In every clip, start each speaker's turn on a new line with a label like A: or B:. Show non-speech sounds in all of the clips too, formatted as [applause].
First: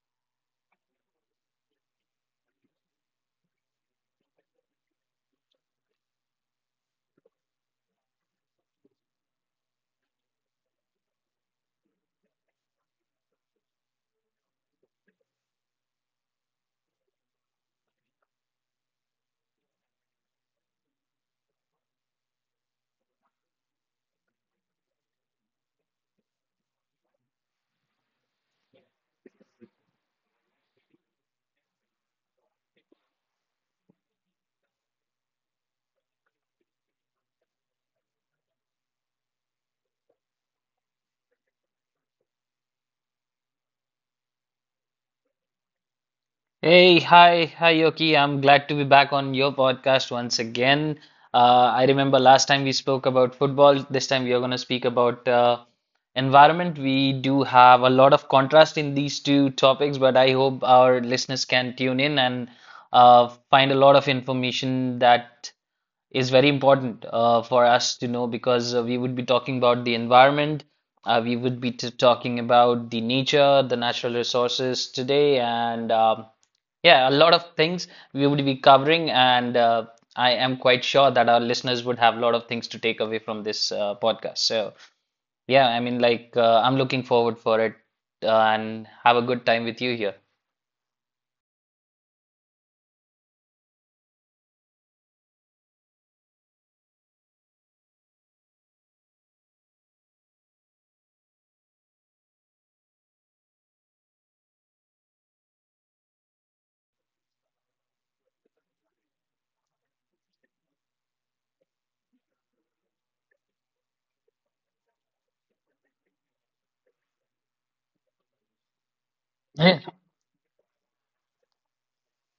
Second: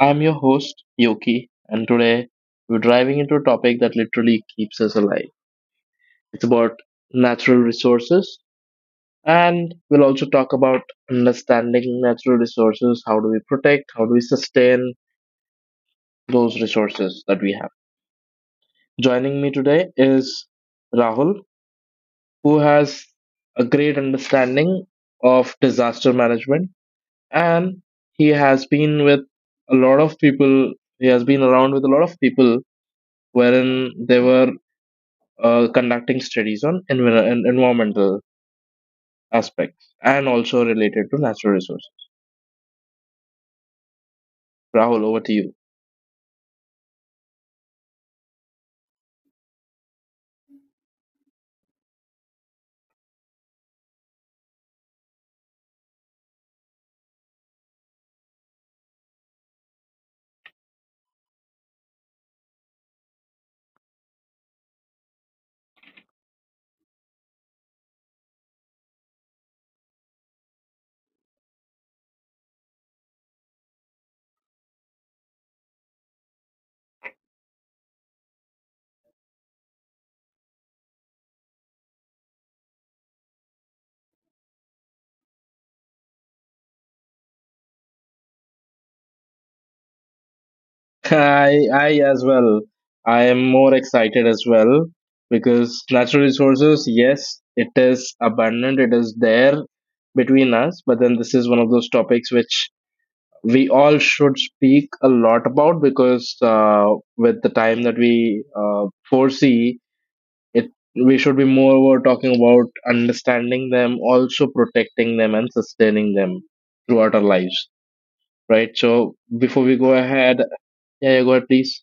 A: I'm your host, Yoki, and today we're driving into a topic that literally keeps us alive. It's about natural resources, and we'll also talk about understanding natural resources. How do we protect? How do we sustain those resources that we have? Joining me today is Rahul, who has a great understanding of disaster management and he has been with a lot of people he has been around with a lot of people wherein they were conducting studies on environmental aspects and also related to natural resources. Rahul, over to you.
B: Hey, hi, hi, Yoki. I'm glad to be back on your podcast once again. I remember last time we spoke about football. This time we are going to speak about environment. We do have a lot of contrast in these two topics, but I hope our listeners can tune in and find a lot of information that is very important for us to know because we would be talking about the environment, we would be t talking about the nature, the natural resources today, and yeah, a lot of things we would be covering. And I am quite sure that our listeners would have a lot of things to take away from this podcast. So yeah, I mean, like I'm looking forward for it and have a good time with you here.
A: [laughs] I as well. I am more excited as well because natural resources, yes, it is abundant, it is there between us, but then this is one of those topics which we all should speak a lot about because with the time that we foresee it, we should be more over talking about understanding them, also protecting them and sustaining them throughout our lives, right? So
B: Yeah.
A: before we go ahead, yeah, go ahead, please.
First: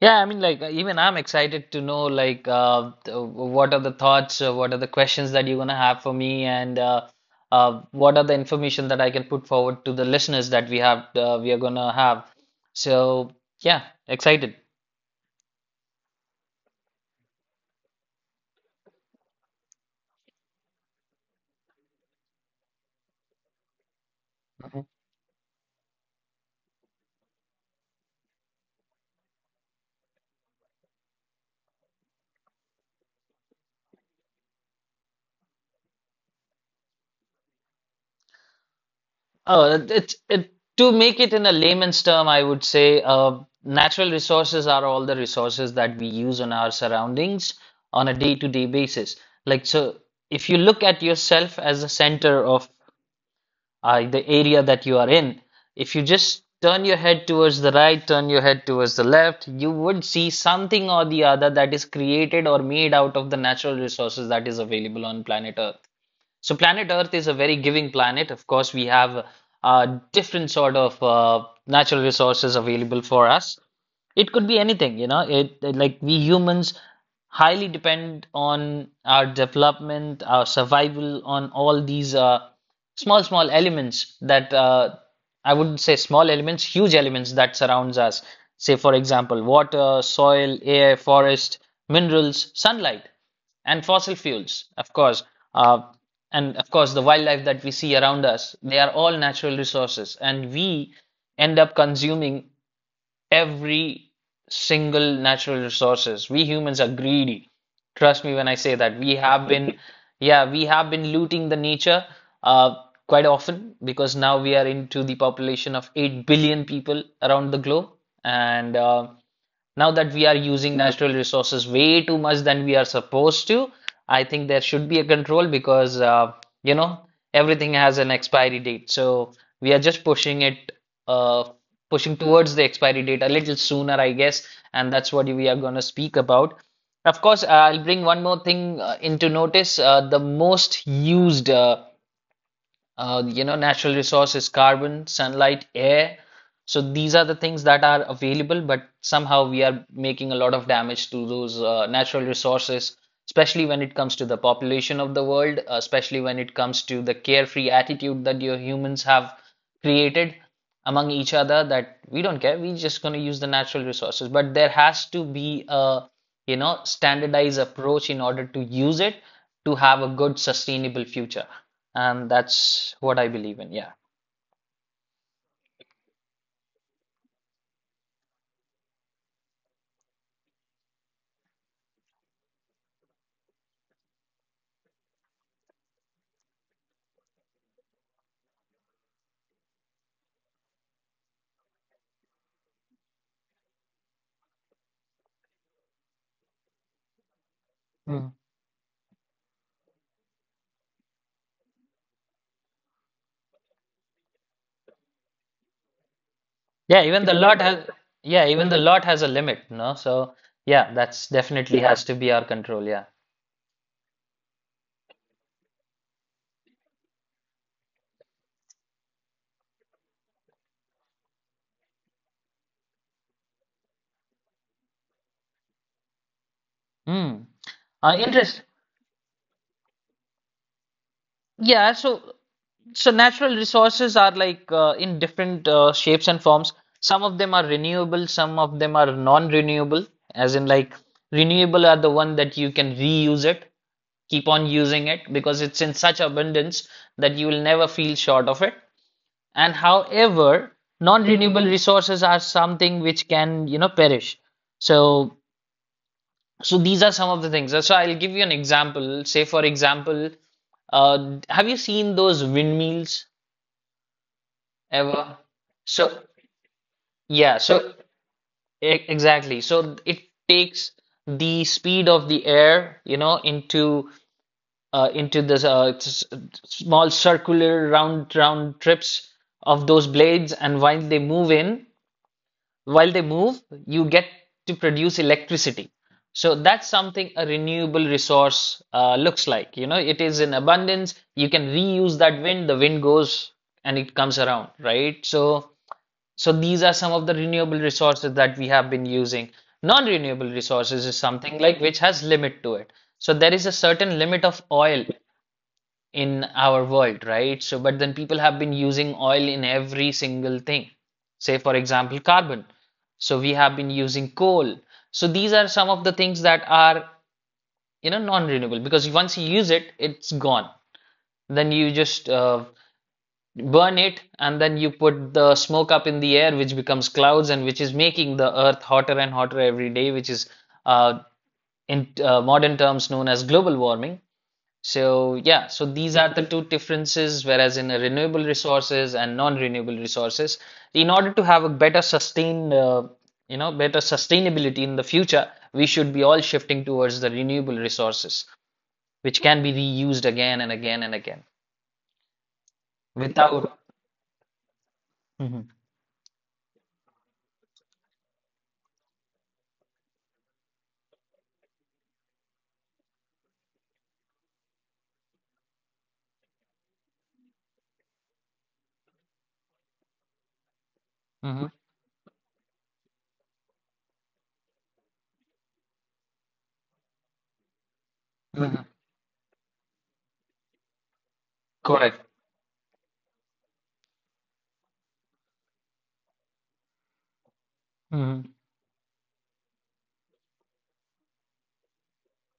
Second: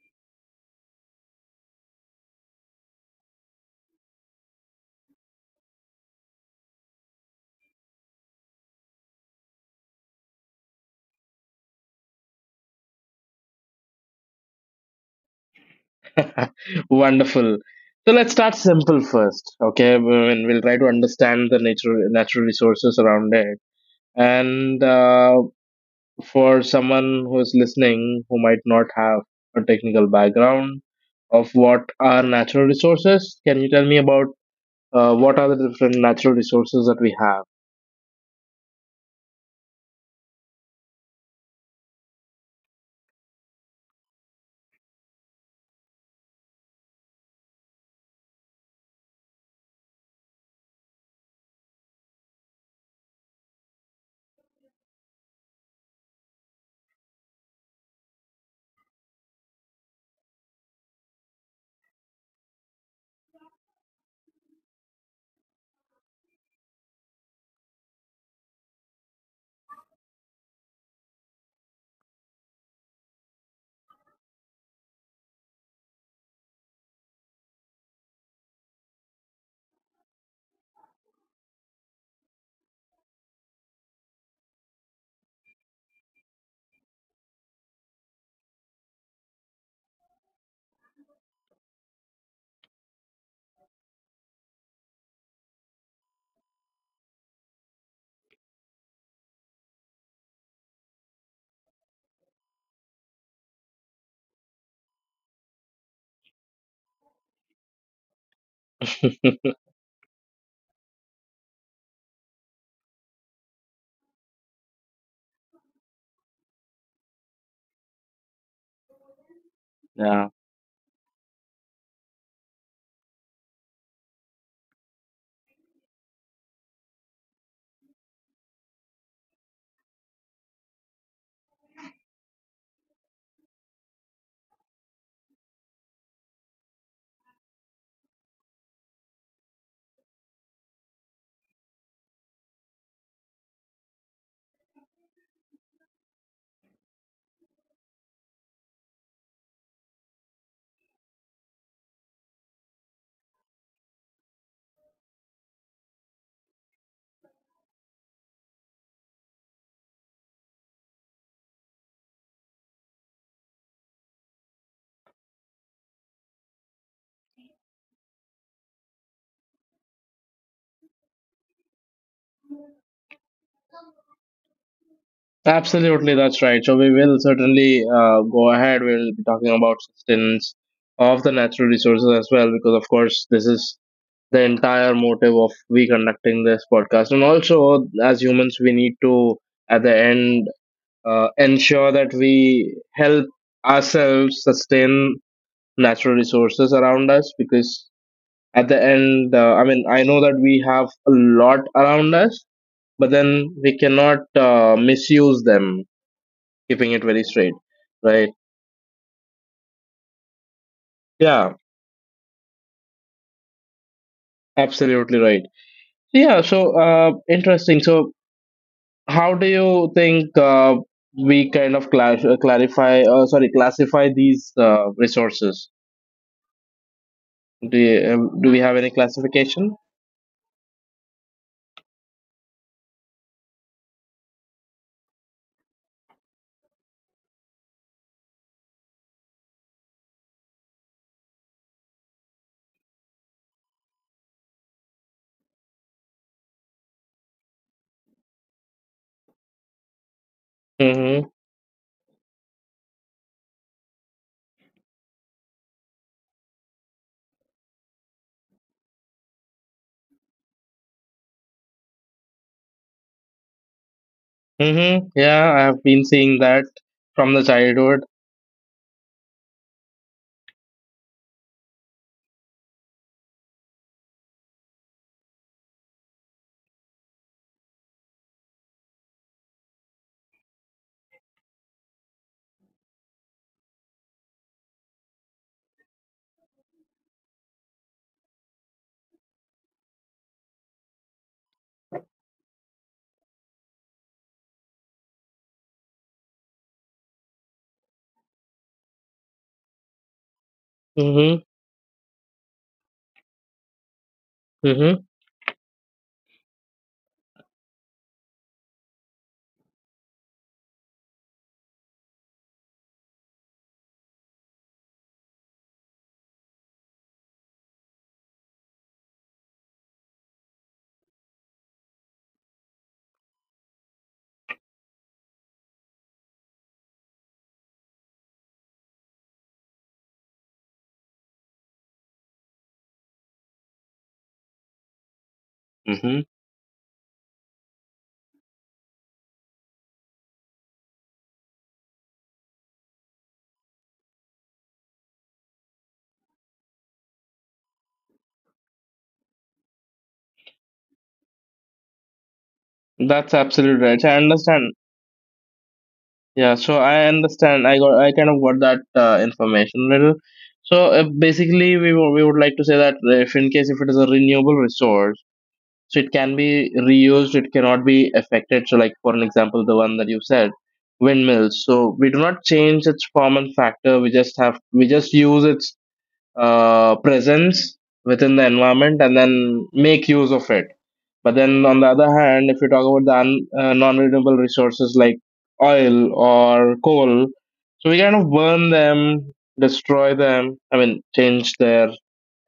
B: Yeah, I mean, like even I'm excited to know like what are the thoughts, what are the questions that you're gonna have for me, and what are the information that I can put forward to the listeners that we have we are gonna have. So yeah, excited.
A: [laughs] Wonderful. So let's start simple first. Okay, We- and we'll try to understand the nature natural resources around it,
B: Mhm.
A: and for someone who is listening who might not have a technical background of what are natural resources, can you tell me about what are the different natural resources that we have?
B: Oh, it to make it in a layman's term, I would say natural resources are all the resources that we use on our surroundings on a day-to-day basis. Like so, if you look at yourself as the center of the area that you are in. If you just turn your head towards the right, turn your head towards the left, you would see something or the other that is created or made out of the natural resources that is available on planet Earth. So, planet Earth is a very giving planet. Of course, we have a different sort of natural resources available for us. It could be anything, you know. Like we humans highly depend on our development, our survival, on all these small, small elements that I wouldn't say small elements, huge elements that surrounds us. Say, for example, water, soil, air, forest, minerals, sunlight, and fossil fuels, of course. Uh, and of course, the wildlife that we see around us, they are all natural resources, and we end up consuming every single natural resources. We humans are greedy. Trust me when I say that. We have
A: [laughs]
B: been, yeah, we have been looting the nature uh, quite often because now we are into the population of 8 billion people around the globe. And now that
A: Yeah,
B: we are using natural resources way too much than we are supposed to, I think there should be a control because you know everything has an expiry date. So we are just pushing it, uh, pushing towards the expiry date a little sooner, I guess, and that's what we are going to speak about. Of course, I'll bring one more thing into notice. The most used you know, natural resources, carbon, sunlight, air. So these are the things that are available, but somehow we are making a lot of damage to those natural resources, especially when it comes to the population of the world, especially when it comes to the carefree attitude that your humans have created among each other that we don't care, we're just going to use the natural resources. But there has to be a, you know, standardized approach in order to use it to have a good, sustainable future and that's what I believe in. Yeah.
A: absolutely, that's right. So we will certainly go ahead. We will be talking about sustenance of the natural resources as well, because of course this is the entire motive of we conducting this podcast, and also as humans we need to, at the end, ensure that we help ourselves sustain natural resources around us, because
B: Mm.
A: at the end, I mean, I know that we have a lot around us, but then we cannot misuse them, keeping
B: Yeah,
A: it
B: even
A: very
B: the
A: straight,
B: lot like has
A: right?
B: yeah, even the lot has a limit, no? So yeah, that's
A: Yeah,
B: definitely yeah, has to be our control, yeah.
A: absolutely right. Yeah, so interesting. So how do you think we kind of clarify, sorry, classify these resources?
B: Mm.
A: Do you, do we
B: Interest.
A: have any classification?
B: Yeah, so natural resources are like in different shapes and forms. Some of them are renewable, some of them are non-renewable, as in like renewable are the one that you can reuse it, keep on using it because it's in such abundance that you will never feel short of it. And however,
A: Mm-hmm.
B: non-renewable resources are something which can, you know, perish. So, so these are some of the things. So I'll give you an example. Say, for example, have you seen those windmills
A: Mm-hmm.
B: ever?
A: Yeah, I have been
B: So,
A: seeing that from the
B: yeah, so
A: childhood.
B: exactly. So it takes the speed of the air, you know, into this small circular round trips of those blades, and while they move, you get to produce electricity. So that's something a renewable resource looks like. You know, it is in abundance. You can reuse that wind. The wind goes and it comes around, right? So, so these are some of the renewable resources that we have been using. Non-renewable resources is
A: Mm-hmm.
B: something like which has limit to it. So there is a certain limit of
A: Mm-hmm.
B: oil in our world, right? So, but then people have been using oil in every single thing. Say, for example, carbon. So we have been using coal. So these are some of the things that are, you know, non-renewable because once you use it, it's gone. Then you just burn it and then you put the smoke up in the air, which becomes clouds and which is making the earth hotter and hotter every day, which is uh, in modern terms known as global warming. So yeah, so
A: Mm-hmm.
B: these are the two differences, whereas in a renewable resources and non-renewable resources, in order to have a better sustain, you know, better sustainability in the future, we should be all shifting towards the renewable resources, which can be reused again and again and again
A: That's absolutely
B: without.
A: right. I understand.
B: Mhm,
A: Yeah, so I understand. I kind of got that information little. So basically, we would like to say that if in case if it is a renewable resource, so it can be reused, it cannot be affected. So like for an example, the one that you said, windmills,
B: mhm,
A: so we do not change its form and factor. We just use its presence within the
B: mhm.
A: environment and then make use of it. But then on the other
B: Correct.
A: hand, if you talk about the non-renewable resources like oil or coal, so we kind of
B: Mhm.
A: burn them, destroy them, I mean change their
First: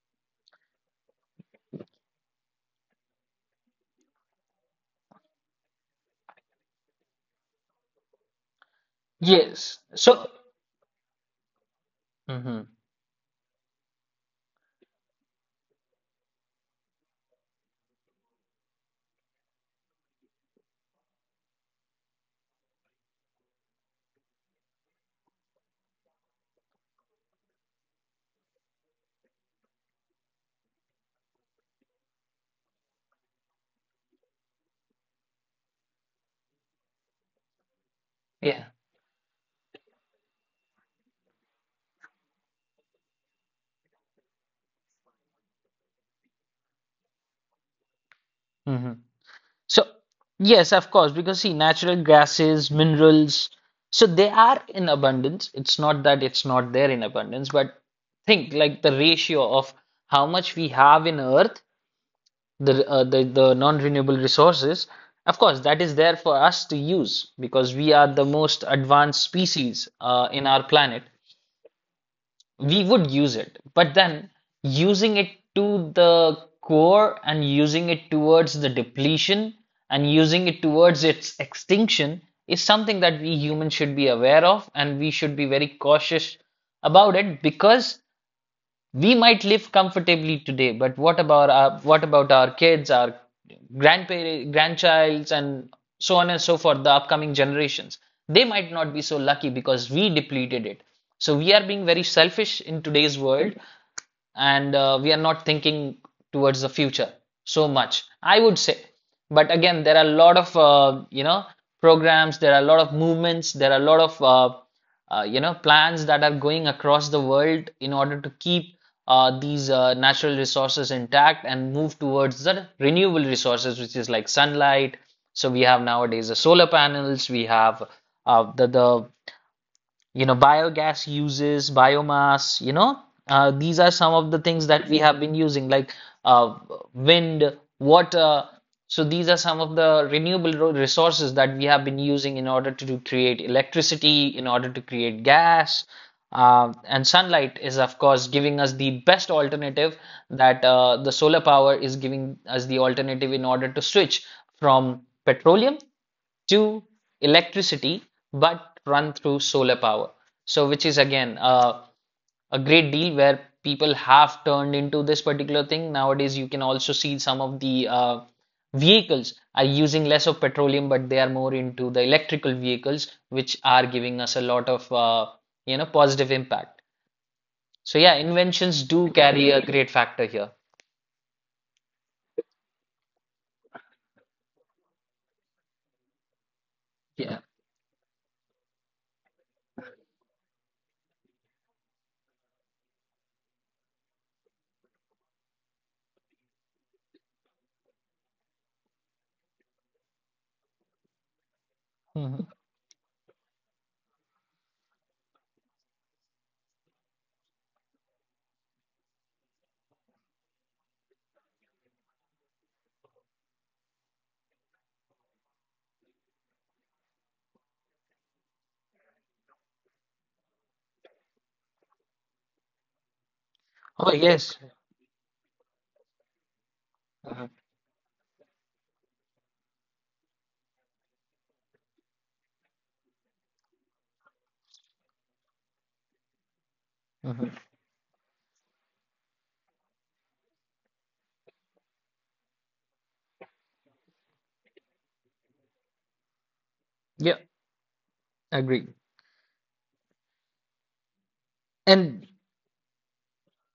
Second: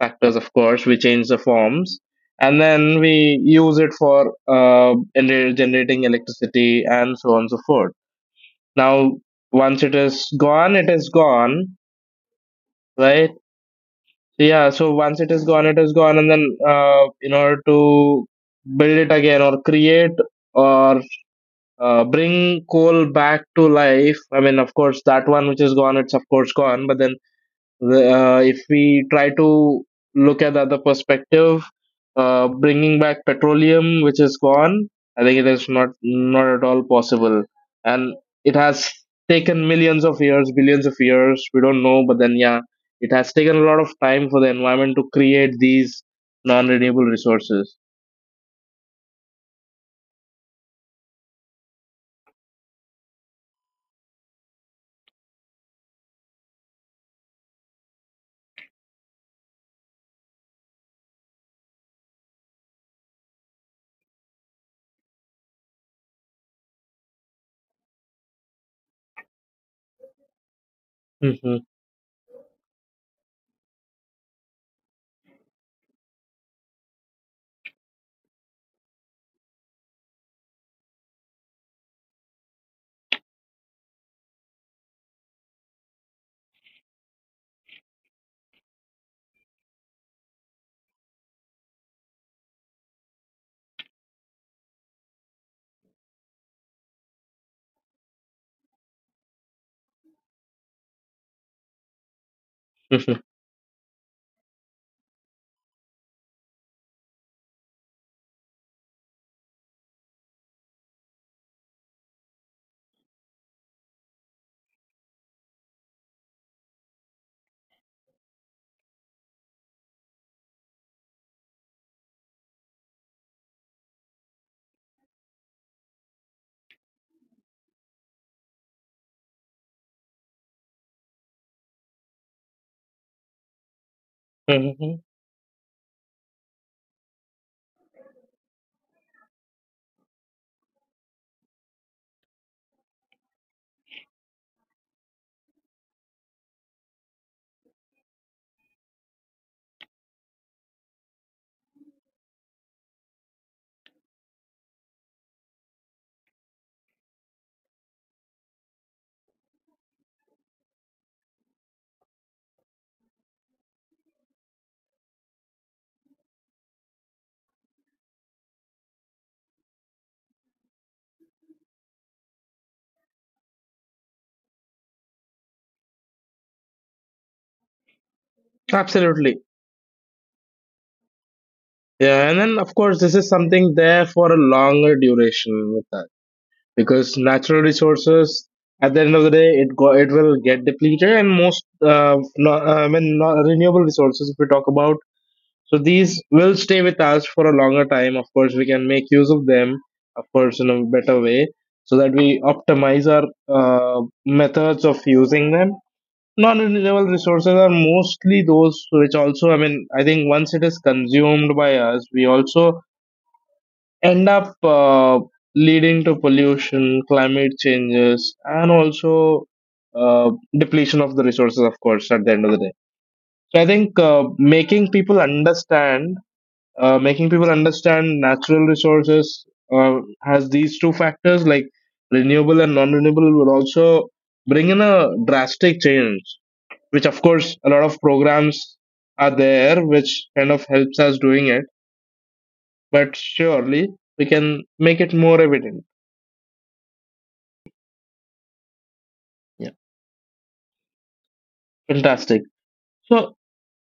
A: factors. Of course we change the forms, and then we use it for generating electricity and so on and so forth. Now,
B: Yes.
A: once it is
B: So.
A: gone, it is gone,
B: Mhm.
A: right? Yeah, so once it is gone it is gone, and then in order to build it again or create or bring coal back to life, I mean of course that one which is gone, it's of course gone, but then, uh, if we try to look at the other perspective, bringing back petroleum, which is gone, I think it is not, not at all possible, and it
B: Yeah.
A: has taken millions of years, billions of years. We don't know, but then, yeah, it has taken a lot of time for the environment to create these non-renewable resources.
B: Mhm. So, yes, of course, because see, natural gases, minerals, so they are in abundance. It's not that it's not there in abundance, but think like the ratio of how much we have in Earth, the non-renewable resources. Of course, that is there for us to use because we are the most advanced species in our planet
A: Mhm,
B: we would use it, but then using it to the core and using it towards the depletion and using it towards its extinction is something that we humans should be aware of and we should be very cautious about it because we might live comfortably today, but what about our kids, our grandparents, grandchilds, and so on and so forth, the upcoming generations? They might not be so lucky because we depleted it. So we are being very selfish in
A: mhm,
B: today's world and we are not thinking towards the future so much I would say but again there are a lot of you know programs there are a lot of movements there are a lot of you know plans that are going across the world in order to keep these natural resources intact and move towards the renewable resources which is like sunlight so we have nowadays the solar panels we have the you know, biogas uses, biomass, you know, these are some of the things that
A: mhm.
B: we
A: [laughs]
B: have been using, like uh, wind, water. So these are some of the renewable resources that we have been using in order to create electricity, in order to create gas. And sunlight is, of course, giving us the best alternative that the solar power is giving us the alternative in order to switch from petroleum to electricity but run through solar power. So, which is again a great deal where people have turned into this particular thing. Nowadays, you can also see some of the vehicles are using less of petroleum, but they are more into the electrical vehicles, which are giving us a lot of you know positive impact. So, yeah, inventions do
A: Absolutely.
B: carry a great factor here.
A: Yeah, and then of course this is something there for a longer duration with us, because
B: Yeah.
A: natural resources, at the end of the day, it will get depleted, and most, I mean, no, renewable resources if we talk about, so these will stay with us for a longer time. Of course we can make use of them, of course in a better way, so that we
B: Mhm.
A: optimize our methods of using them. Non-renewable resources are mostly those which also, I mean, I think once it is consumed by us, we also end up leading to pollution, climate changes, and also uh, depletion of the resources, of course, at the end of the day. So I think
B: Oh, yes.
A: making people
B: Mhm.
A: understand natural resources has these two factors, like renewable and non-renewable, will also bring in a drastic change. Which, of course,
B: Mhm.
A: a lot of programs are there, which kind of helps us doing it. But surely we can make it more evident.
B: Yeah, agreed.
A: Yeah,
B: And
A: fantastic. So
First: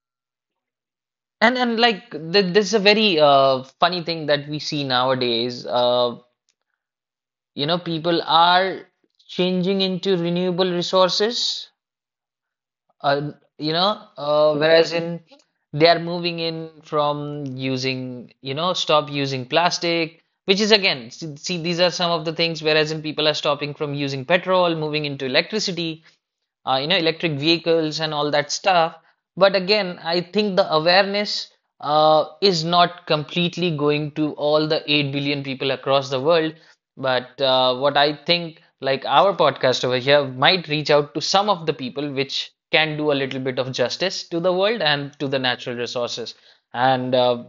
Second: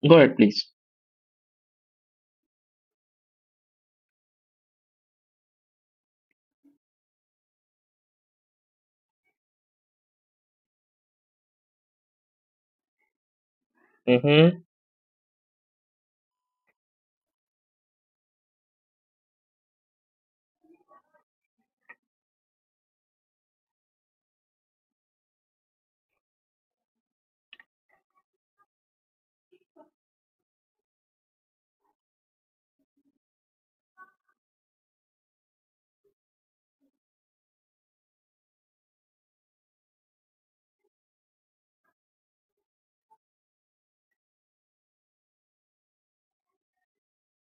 A: go ahead, please.
B: and like th this is a very funny thing that we see nowadays. You know, people are changing into renewable resources uh, you know,
A: Mm-hmm.
B: whereas in they are moving in from using, you know, stop using plastic, which is again, see, see, these are some of the things. Whereas in people are stopping from using petrol, moving into electricity, you know, electric vehicles and all that stuff. But again, I think the awareness is not completely going to all the 8 billion people across the world. But what I think, like our podcast over here, might reach out to some of the people which can do a little bit of justice to the world and to the natural resources. And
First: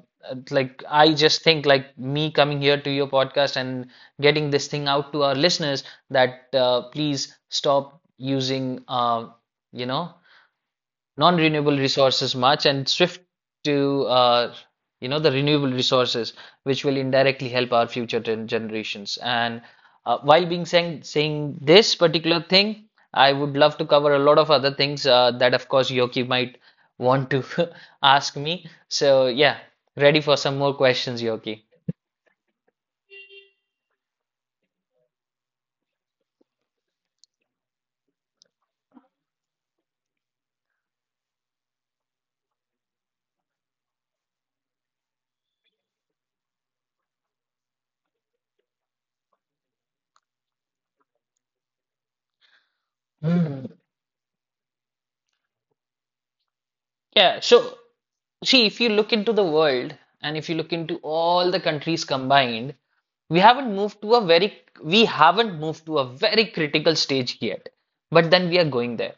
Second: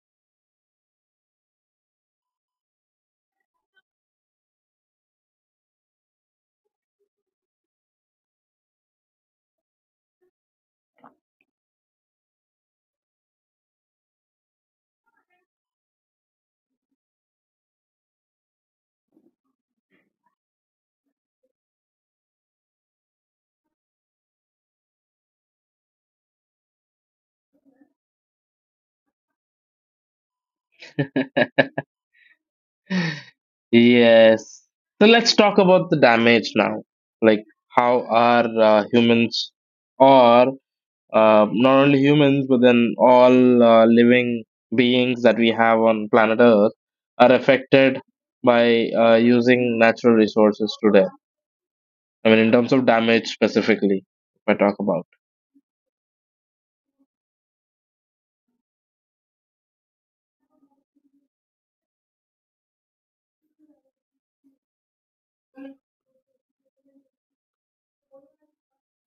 B: I just think, me coming here to your podcast and getting this thing out to our listeners that please stop using, you know, non-renewable resources much and shift to you know, the renewable resources, which will indirectly help our future generations. And while being saying saying this particular thing, I would love to cover a lot of other things that, of course, Yoki might want to [laughs] ask me. So yeah, ready for some more questions, Yoki?
A: Yes. So let's talk about the damage now. Like, how are humans, or not only humans, but then all living beings that we have on planet Earth are affected by using natural resources today. I mean, in terms of damage
B: Hmm.
A: specifically, if I talk about.
B: Yeah, so see, if you look into the world and if you look into all the countries combined, we haven't moved to a very critical stage yet. But then we are going there.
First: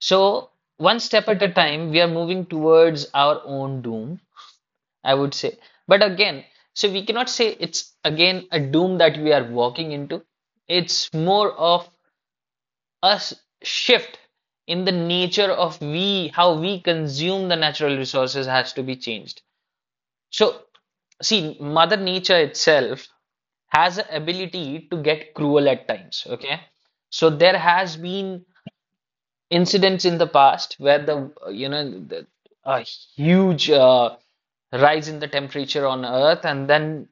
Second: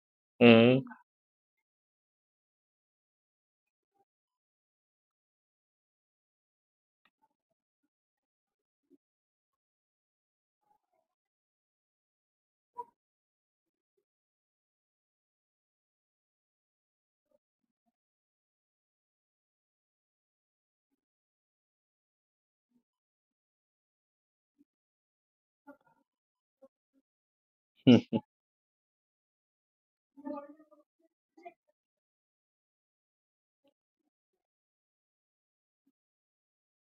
B: So
A: Mm-hmm.
B: one step at a time, we are moving towards our own doom, I would say. But again, so we cannot say it's again a doom that we are walking into. It's more of us shift in the nature of we how we consume the natural resources has to be changed. So see, Mother Nature itself has a ability to get cruel at times, okay? So there has been incidents in the past where the, you know, the, a huge rise in the temperature on Earth, and then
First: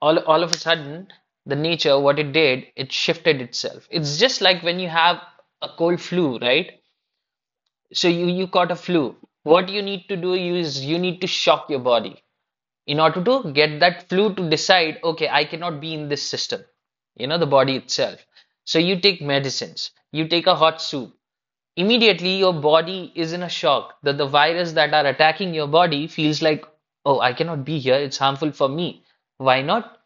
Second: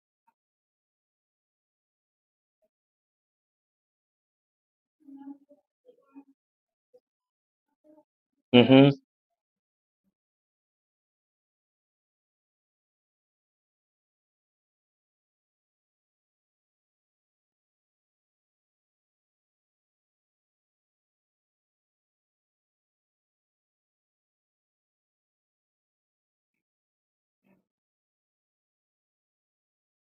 B: all of a sudden, the nature, what it did, it shifted itself. It's just like when you have a cold flu, right? So you caught a
A: Mm-hmm.
B: flu. What you need to do is you need to shock your body in order to get that flu to decide, okay, I cannot be in this system, you know, the body itself. So you take medicines, you take a hot soup. Immediately, your body is in a shock that the virus that are attacking your body feels like, oh, I cannot be here. It's harmful for me. Why not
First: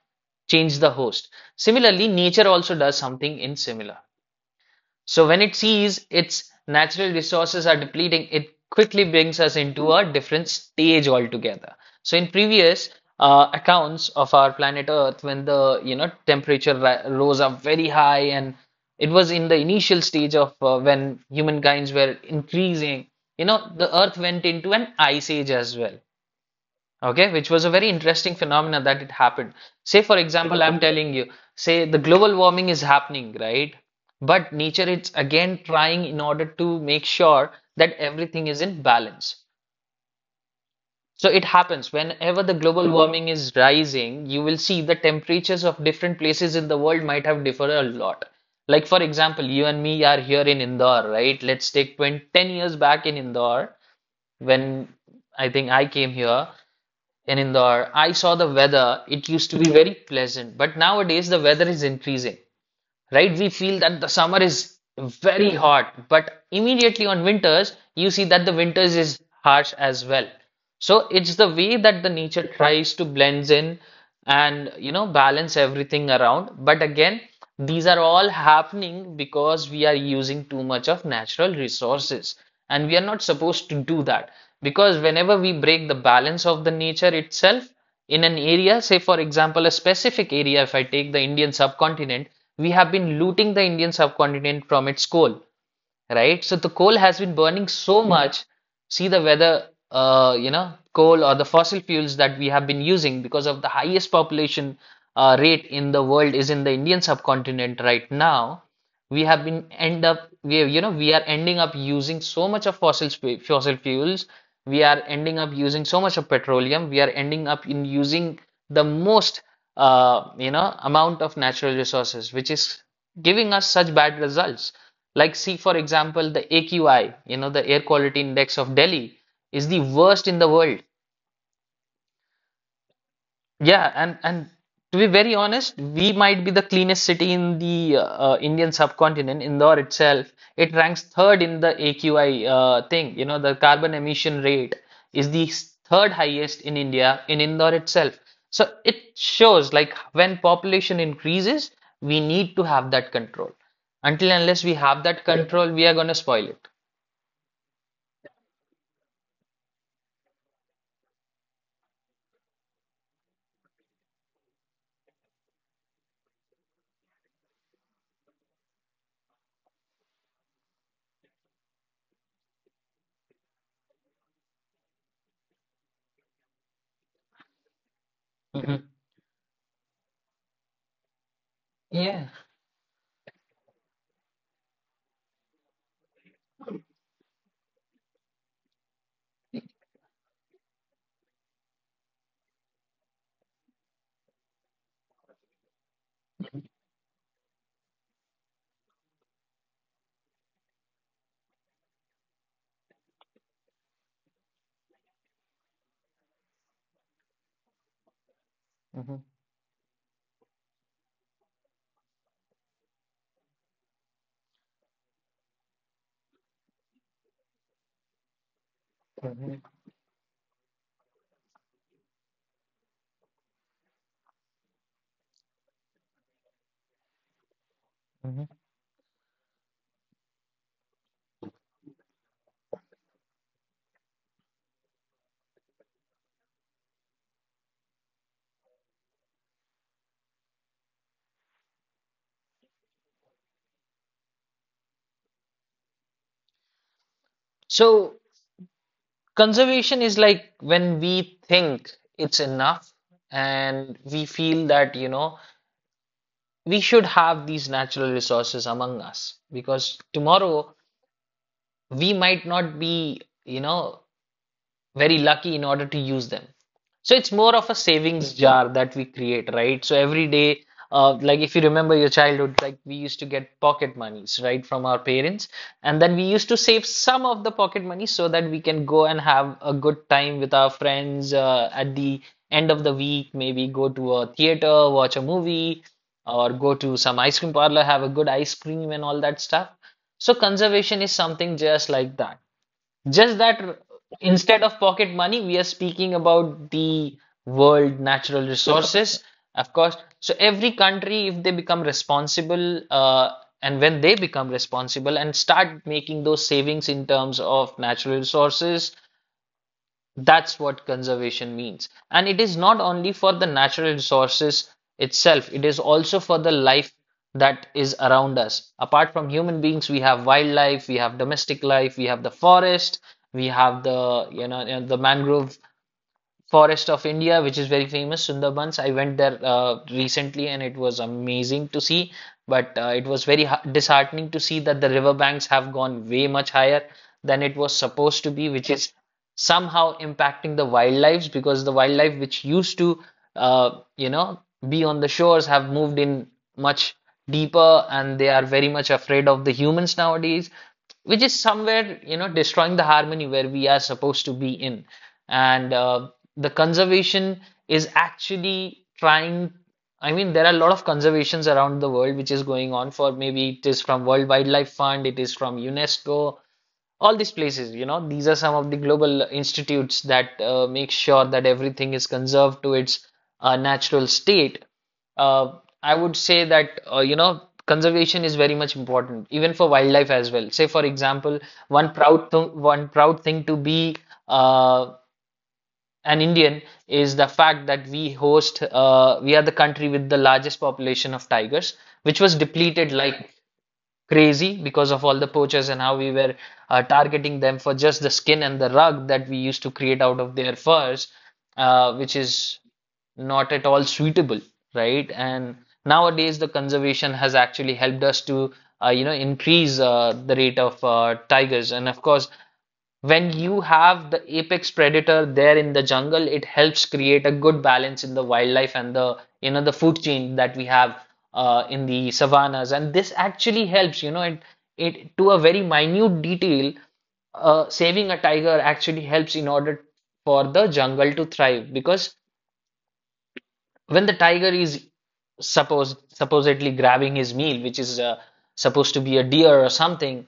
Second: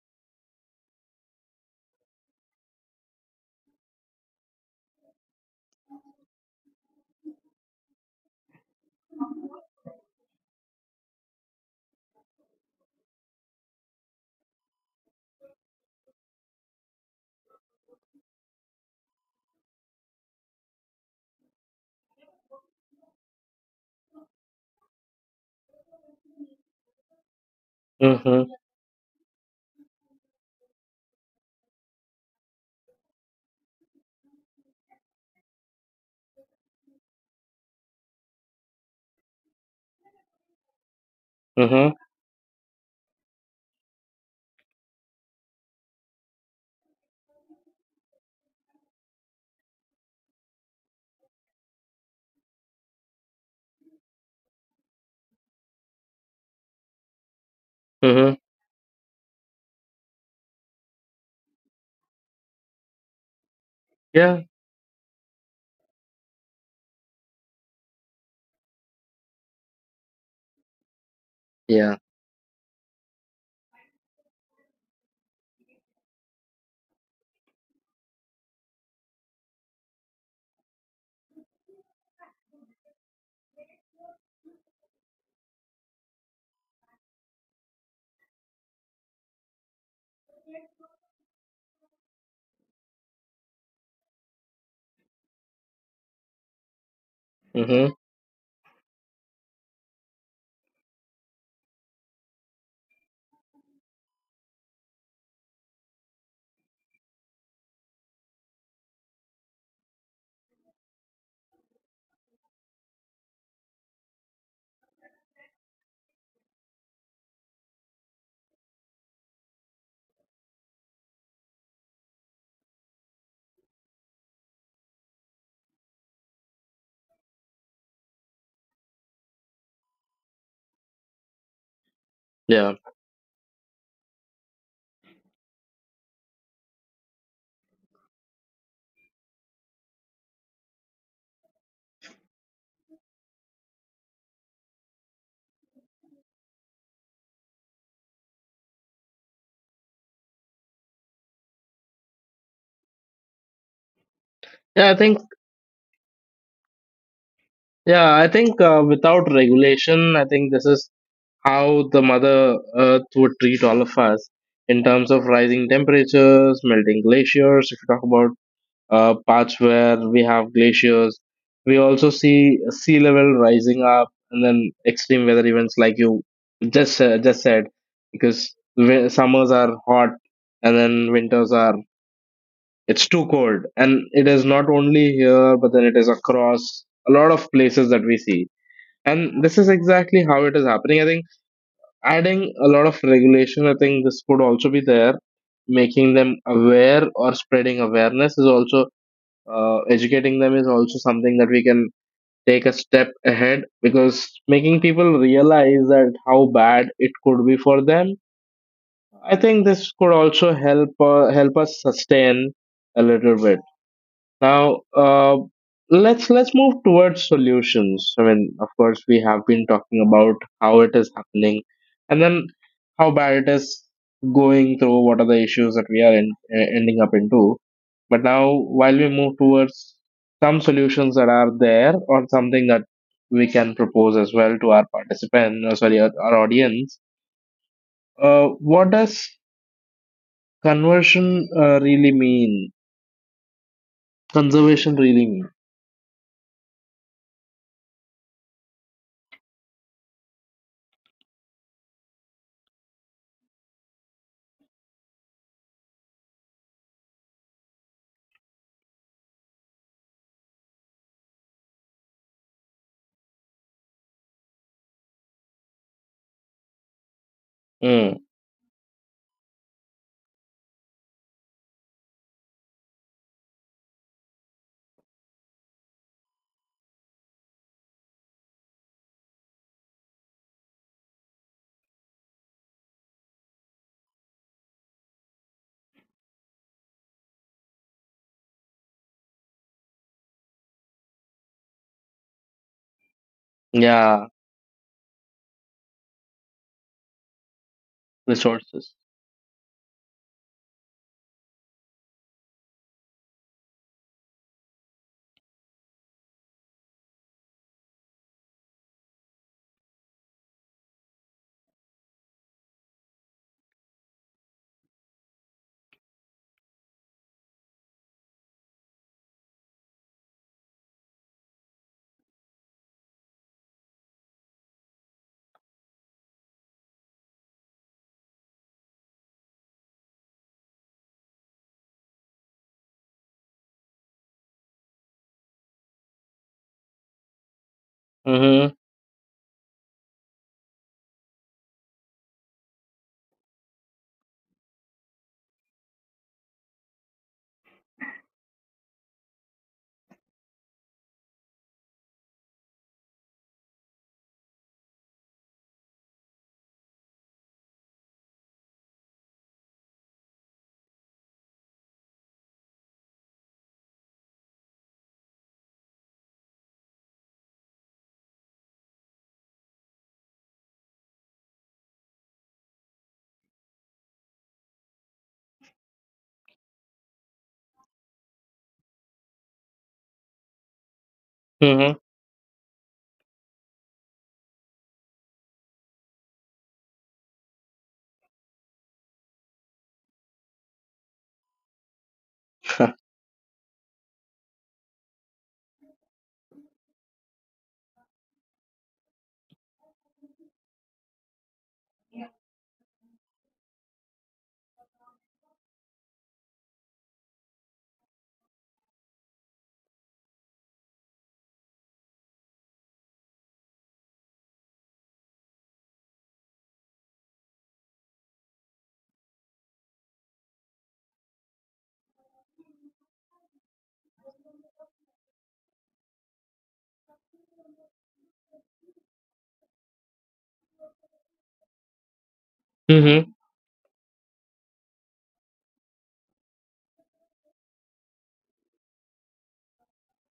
B: change the host? Similarly, nature also does something in similar. So when it sees its natural resources are depleting, it quickly brings us into a different stage altogether. So in previous accounts of our planet Earth, when the you know temperature rose up very high, and it was in the initial stage of when humankind's were increasing, you know, the Earth went into an ice age as well, okay, which was a very interesting
A: Mm-hmm.
B: phenomena that it happened. Say for example, I'm telling you, say the global warming is happening, right? But nature is again trying in order to make sure that everything is in balance. So it
A: Mm-hmm.
B: happens whenever the global warming is rising, you will see the temperatures of different places in the world might have differed a lot. Like for example, you and me are here in Indore, right? Let's take 20, 10 years back in Indore, when I think I came here in Indore, I
A: Mm-hmm.
B: saw the weather. It used to be very pleasant, but nowadays the weather is increasing, right? We feel that the
A: Yeah.
B: summer is very hot, but immediately on winters, you see that the winters is harsh as well. So it's the way
A: Yeah.
B: that the nature tries to blends in and you know balance everything around. But again, these are all happening because we are using too much of natural resources, and we are not supposed to do that because whenever we break the balance of the nature itself, in an area, say for example, a specific area, if I take the Indian subcontinent, we have been looting the Indian subcontinent from its coal, right? So the coal has been burning
A: Mm-hmm.
B: so much. See the weather, you know, coal or the fossil fuels that we have been using because of the highest population rate in the world is in the Indian subcontinent right now. We have been end up we You know, we are ending up using so much of fossil fuels. We are ending up using so much of petroleum. We are ending up in using the most you know amount of natural resources, which is giving us such bad results. Like see for example, the AQI, you know, the air quality index of Delhi is the worst in the world.
A: Yeah.
B: Yeah, and to be very honest, we might be the cleanest city in the Indian subcontinent. Indore itself, it ranks third in the AQI thing. You know, the carbon emission rate is the third highest in India in Indore itself. So it shows like when population increases, we need to have that control. Until unless we
A: Yeah, I
B: have
A: think
B: that Correct. Control, we are going to spoil it.
A: yeah, I think without regulation, I think this is how the mother earth would treat all of us in terms of rising temperatures, melting glaciers. If you talk about parts where we have glaciers, we also see sea level rising up, and then extreme weather events like you just said, because
B: Mhm.
A: summers are hot and then winters are,
B: Yeah.
A: it's too cold, and it is not only here, but then it is across a lot of places that we see. And this is exactly how it is happening. I think adding a lot of regulation, I think this could also be there. Making them aware or spreading awareness is also, educating them, is also something that we can take a step ahead, because making people realize that how bad it could be for them, I think this could also help help us sustain a little bit. Now, let's move towards solutions. I mean, of course, we have been talking about how it is happening, and then how bad it is going through. What are the issues that we are in, eh, ending up into? But now,
B: Mhm.
A: while we move towards some solutions that are there, or something that we can propose as well to our our audience. What does conversion really mean? Conservation really mean?
B: So conservation is like when we think it's enough and we feel that, you know, we should have these natural resources among us because tomorrow we might not be, you know, very lucky in order to use them. So it's more of a
A: Mm,
B: savings jar that we create, right? So every day, like if you remember your childhood, like we used to get pocket monies, right, from our parents, and then we used to save some of the pocket money so that we can go and have a good time with our friends at the end of the week. Maybe go to a theater, watch a movie, or go to some ice cream parlor, have a good ice cream and all that stuff. So conservation is something just like that. Just that
A: yeah.
B: instead of pocket money, we are speaking about the world natural
A: Resources.
B: resources, of course. So every country, if they become responsible, and when they become responsible and start making those savings in terms of natural resources, that's what conservation means. And it is not only for the natural resources itself, it is also for the life that is around us. Apart from human beings, we have wildlife, we have domestic life, we have the forest, we have the you know the mangrove forest of India, which is very famous, Sundarbans. I went there recently and it was amazing to see, but it was very disheartening to see that the riverbanks have gone way much higher than it was supposed to be,
A: Mm-hmm.
B: which is somehow impacting the wildlife because the wildlife which used to, uh, you know, be on the shores have moved in much deeper, and they are very much afraid of the humans nowadays, which is somewhere you know destroying the harmony where we are supposed to be in. And the conservation is actually trying, I mean, there are a lot of conservations around the world which is going on. For maybe it is from World Wildlife Fund, it is from UNESCO, all these places, you know, these are some of the global institutes that make sure that everything is conserved to its natural state. uh, I would say that you know, conservation is very much important even for wildlife as well. Say for example,
A: Mm-hmm.
B: one proud thing to be uh, an Indian is the fact that we are the country with the largest population of tigers, which was depleted like crazy because of all the poachers and how we were targeting them for just the skin and the rug that we used to create out of their furs, which is not at all suitable, right? And nowadays, the conservation has actually helped us to, increase the rate of tigers. And of course, when you have the apex predator there in the jungle, it helps create a good balance in the wildlife and the you know the food chain that we have in the savannas, and this actually helps. You know, it to a very minute detail, saving a tiger actually helps in order for the jungle to thrive, because
A: [laughs] Mm-hmm.
B: when the tiger is supposedly grabbing his meal, which is supposed to be a deer or something,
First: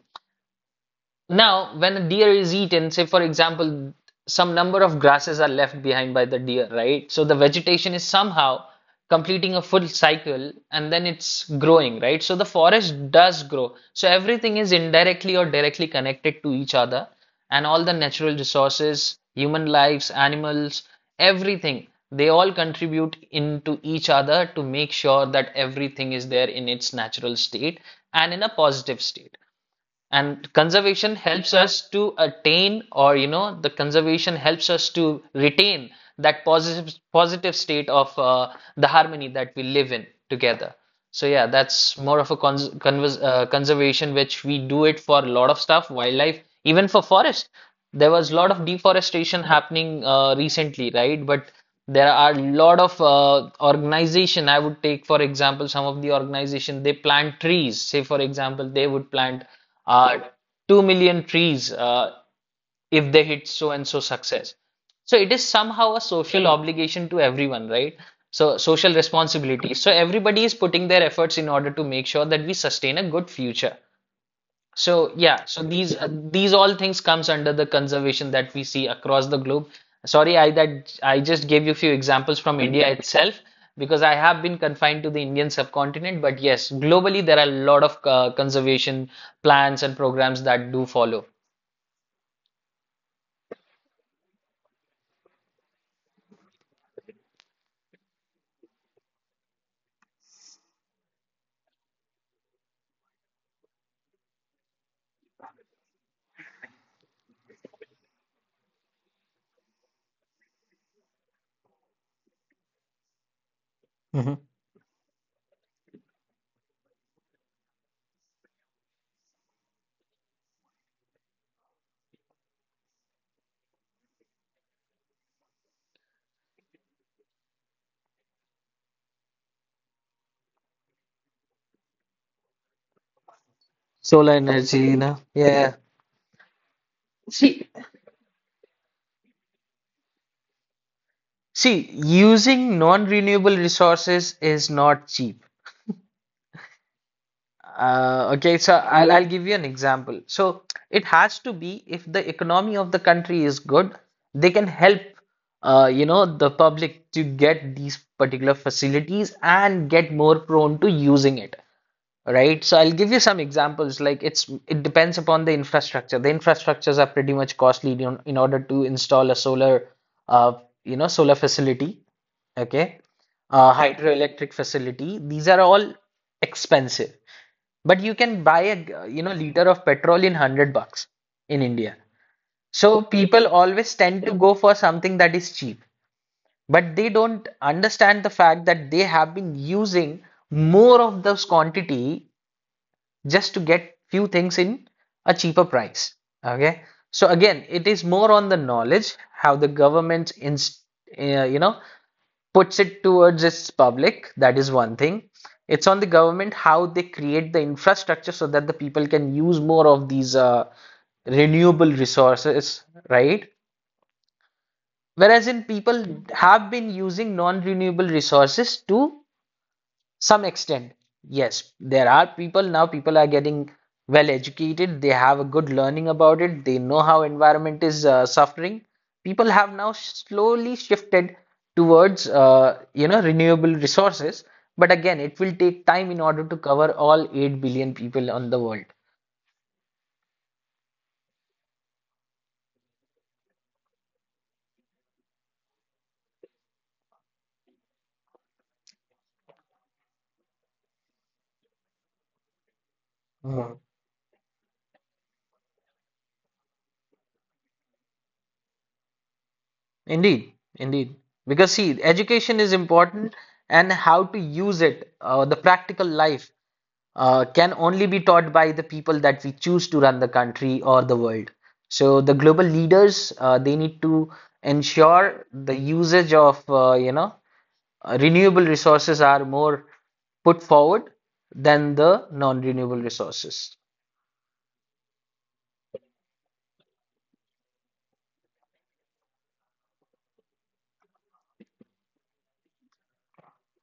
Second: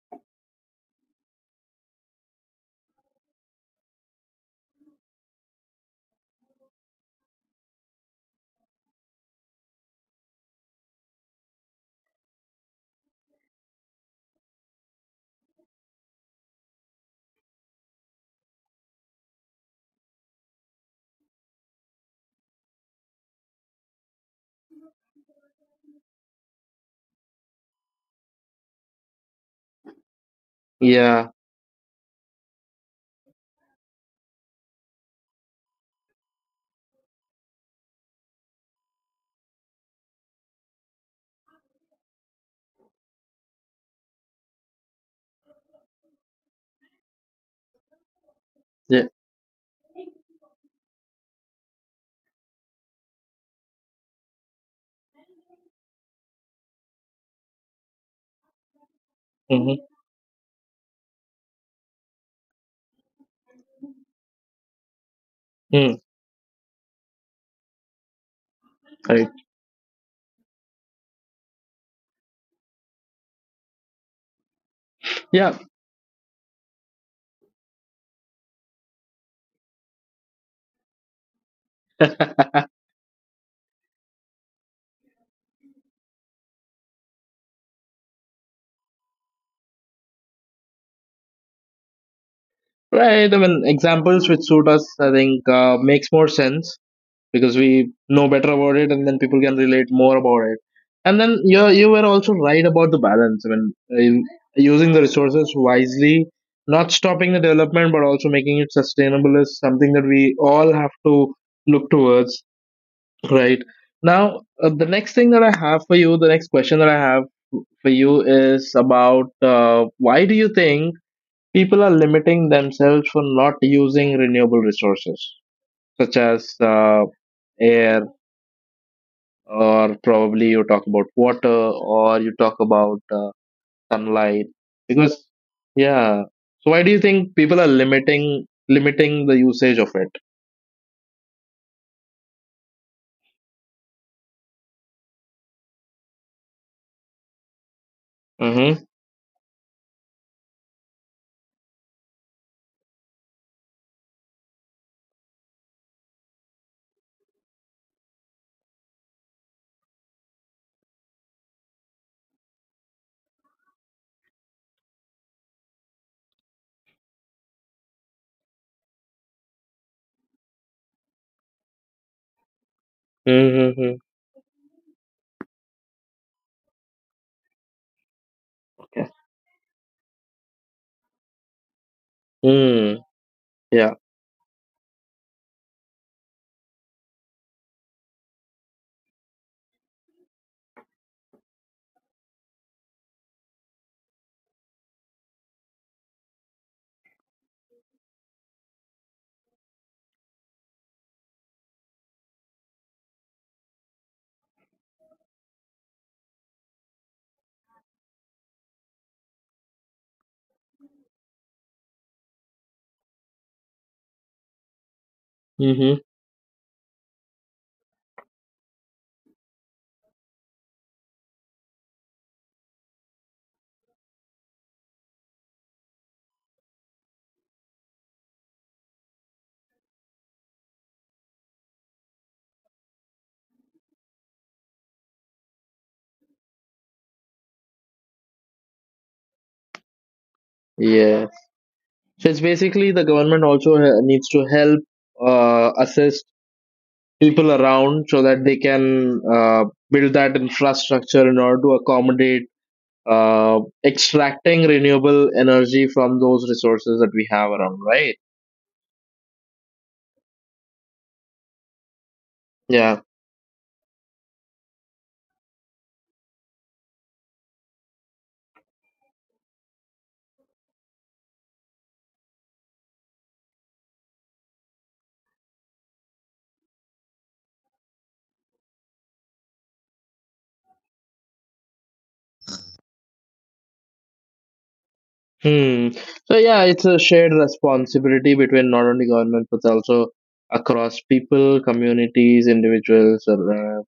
B: now, when a deer is eaten, say for example, some number of grasses are left behind by the deer, right? So the vegetation is somehow completing a full cycle and then it's growing, right? So the forest does grow. So everything is indirectly or directly connected to each other, and all the natural resources, human lives, animals, everything, they all contribute into each other to make sure that everything is there in its natural state and in a positive state. And conservation
A: Yeah.
B: helps us to attain, or you know, the conservation helps us to retain that positive state of the harmony that we live in together. So yeah, that's more of a conservation, which we do it for a lot of stuff, wildlife, even for forest. There was a lot of
A: Yeah.
B: deforestation happening recently, right? But there are a lot of organization. I would take, for example, some of the organization they plant trees. Say, for example, they would plant
A: Mm-hmm.
B: uh, 2 million trees if they hit so and so success. So it is somehow
A: Mm.
B: a social obligation to everyone, right? So social
A: Right.
B: responsibility. So everybody is putting their efforts in order to make sure that we sustain a good future. So yeah,
A: Yeah.
B: so these all things comes under the conservation that we see across the globe. Sorry, I just gave you few
A: [laughs]
B: examples from
A: Right.
B: India itself because I have been confined to the Indian subcontinent, but yes, globally there are a lot of conservation plans and programs that do follow.
A: I mean, examples which suit us, I think, makes more sense, because we know better about it, and then people can relate more about it. And then you were also right about the balance. I mean, using the resources wisely, not stopping the development, but also making it sustainable is something that we all have to look towards. Right.
B: Mhm.
A: Now, the next thing that I have for you, the next question that I have for you is about why do you think people are limiting themselves for not using renewable resources such as air, or probably you talk about water, or you talk about
B: Solar
A: sunlight?
B: energy, no?
A: Because,
B: Yeah.
A: yeah. So, why do you think people
B: See,
A: are limiting the usage of it?
B: see, using non-renewable resources is not cheap. Okay, so
A: Mm-hmm.
B: I'll give you an example. So it has to be, if the economy of the country is good, they can help, you know, the public to get these particular facilities and get more prone to using it, right? So I'll give you some examples. Like it depends upon the infrastructure. The infrastructures are pretty much costly in order to install a solar, uh, you know, solar facility. Okay,
A: Mm-hmm.
B: hydroelectric facility. These are all expensive, but you can buy a
A: Okay.
B: you know, liter of petrol in 100 bucks in India.
A: Mm.
B: So people
A: Yeah.
B: always tend to go for something that is cheap, but they don't understand the fact that they have been using more of those quantity just to get few things in a cheaper price. Okay. So again, it is more on the knowledge, how the government inst you know, puts it towards its public. That is one thing. It's on the government how they create the infrastructure so that the people can use more of these renewable resources, right? Whereas in
A: Mm-hmm.
B: people have been using non renewable resources to some extent. Yes, there are people now people are getting well educated. They have a good learning about it. They know how environment is suffering. People have now slowly shifted towards you know, renewable resources, but again it will take time in order to cover all 8 billion people on the world.
A: Yeah. So it's basically the government also needs to help assist people around so that they can build that infrastructure in order to accommodate uh,
B: Mhm.
A: extracting renewable energy from those resources that we have around, right?
B: Indeed, indeed. Because see, education is
A: Yeah.
B: important, and how to use it, the practical life can only be taught by the people that we choose to run the country or the world. So the global leaders, they need to ensure the usage of renewable resources are more put forward than the non-renewable resources.
A: Hmm. So yeah, it's a shared responsibility between not only government but also across people, communities, individuals, or uh,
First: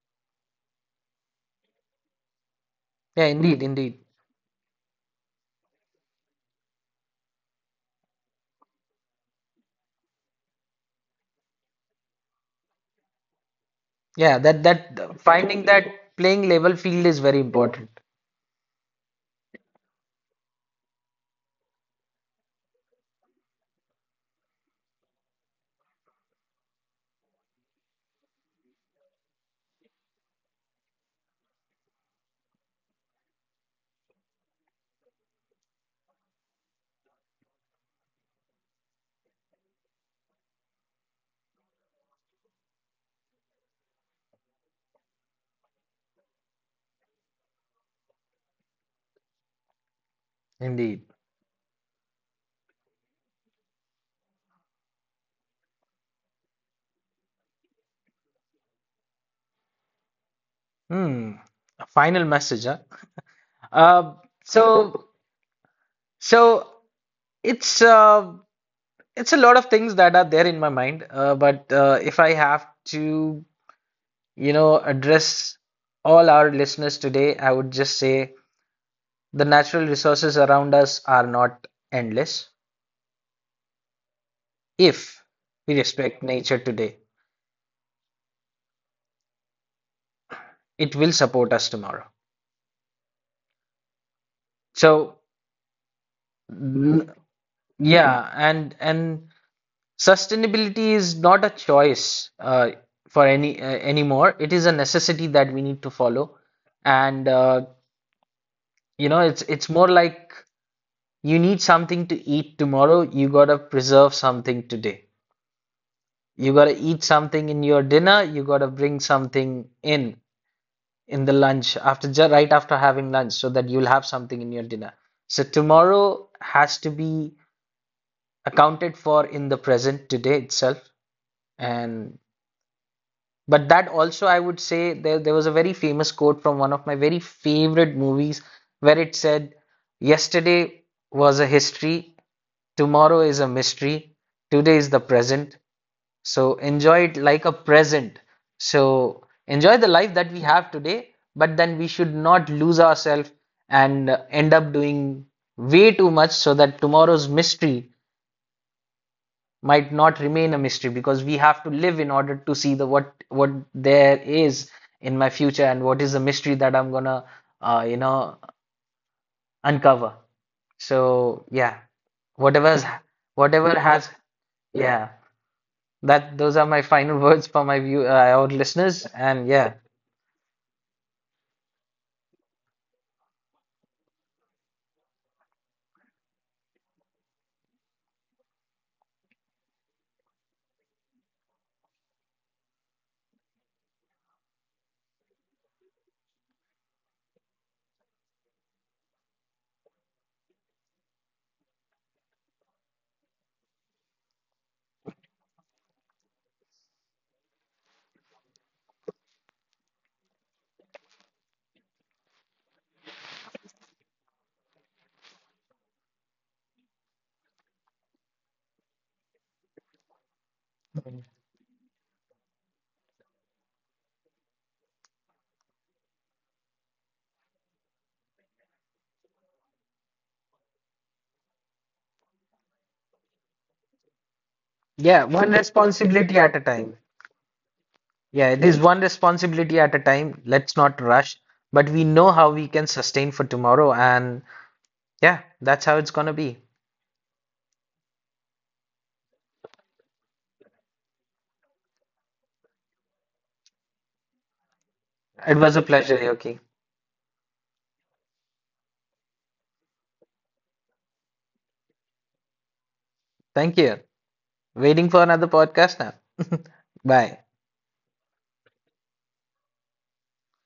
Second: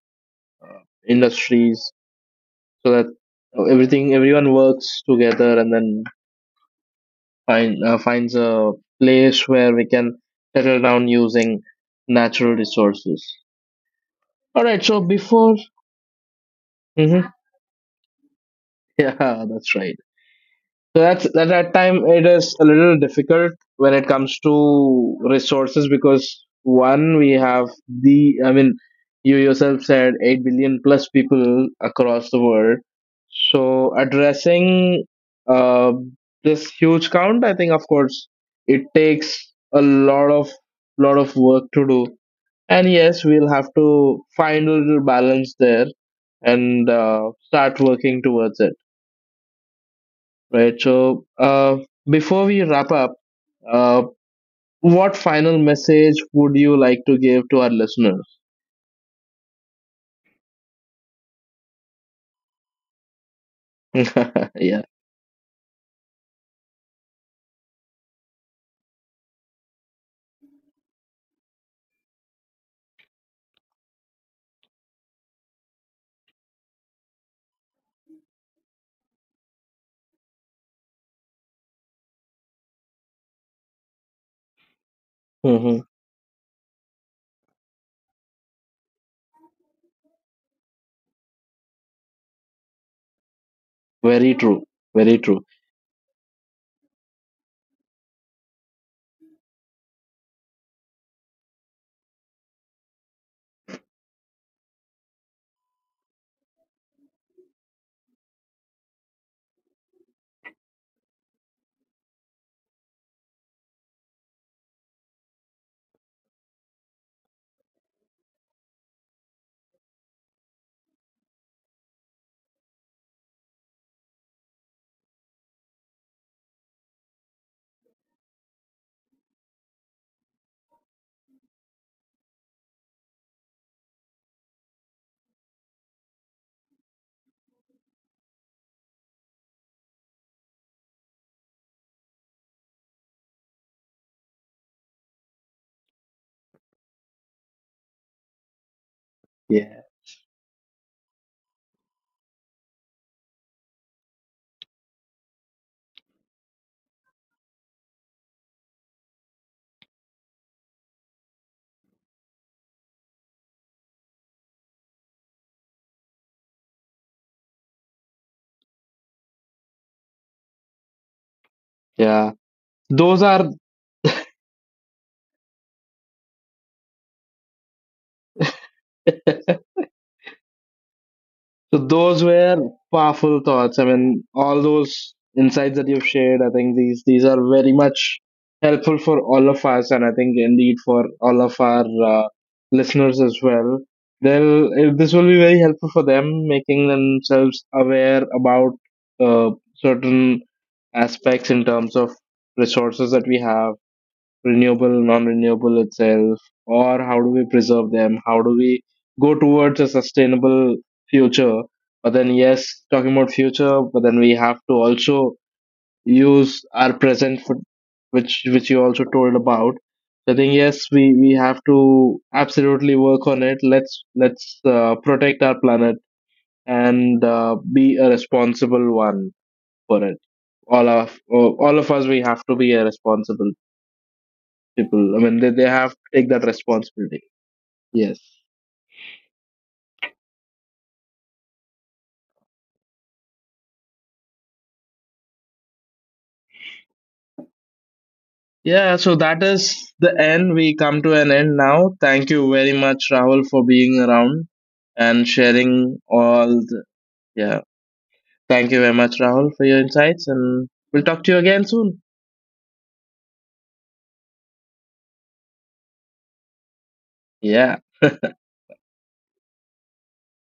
A: industries, so that
B: Yeah, indeed, indeed.
A: everything everyone works together and then finds a place where we can settle down using natural resources.
B: Yeah, that
A: All right. So
B: that
A: before,
B: finding that playing level field is
A: mhm.
B: very important.
A: [laughs] Yeah, that's right. So that's at that at time it is a little difficult when it comes to resources, because one, we have the, I mean, you yourself said 8 billion plus people across the world. So addressing uh, this huge count, I think of course it takes a lot of work to do. And yes, we'll have to find a little balance there and start working towards it, right?
B: Indeed.
A: So, before we wrap up, uh, what final message would you like to give to our listeners?
B: Hmm. Final message, huh? Uh,
A: [laughs]
B: so
A: Yeah.
B: so it's uh, It's a lot of things that are there in my mind, but if I have to, you know, address all our listeners today, I would just say the natural resources around us are not endless. If we respect nature today,
A: Hmm.
B: it will support us tomorrow. So,
A: Very true.
B: n-
A: Very true.
B: yeah, and sustainability is not a choice for any anymore. It is a necessity that we need to follow, and you know, it's more like, you need something to eat tomorrow, you gotta preserve something today. You gotta eat something in your dinner, you gotta bring something in the lunch right after having lunch so that you'll have something in your dinner. So tomorrow has to be accounted for in the present today itself, and But that also, I would say, there was a very famous quote from one of my very favorite movies where it said, yesterday was a history, tomorrow is a mystery, today is the present. So enjoy it like a present. So enjoy the life that we
A: Yeah.
B: have today, but then we should not lose ourselves and end up doing way too much so that tomorrow's mystery might not remain a mystery, because we have to live in order to see the what there is in my future and what is the mystery that I'm gonna uh, you know uncover. So yeah,
A: Yeah.
B: whatever's
A: Those are.
B: whatever has yeah that those are my final [laughs] words for my view our listeners, and yeah.
A: So those were powerful thoughts. I mean, all those insights that you've shared, I think these are very much helpful for all of us, and I think indeed for all of our uh, listeners as well. They'll, eh, this will be very helpful for them, making themselves aware about uh, certain aspects in terms of resources that we have, renewable, non-renewable itself, or how do we preserve them? How do we go towards a sustainable future? But then, yes, talking about future, but then we have to also use our present, for, which you also told about. So I think yes, we have to absolutely work on it. Let's protect our planet and be a responsible one for it. All of us, we have to be a responsible
B: Yeah,
A: people. I mean,
B: one
A: they have to
B: responsibility
A: take that
B: at a time.
A: responsibility. Yes.
B: Yeah, it is one responsibility at a time. Let's not rush, but we know how we can sustain for tomorrow, and yeah, that's how it's gonna be.
A: Yeah, so that is the end. We come to an end now. Thank you very much, Rahul, for being around and
B: It was a
A: sharing
B: pleasure,
A: all.
B: Yoki.
A: The, yeah. Thank you very much, Rahul, for your insights. And we'll talk to you again soon.
B: Thank you. Waiting for another podcast now. [laughs] Bye.
A: Yeah.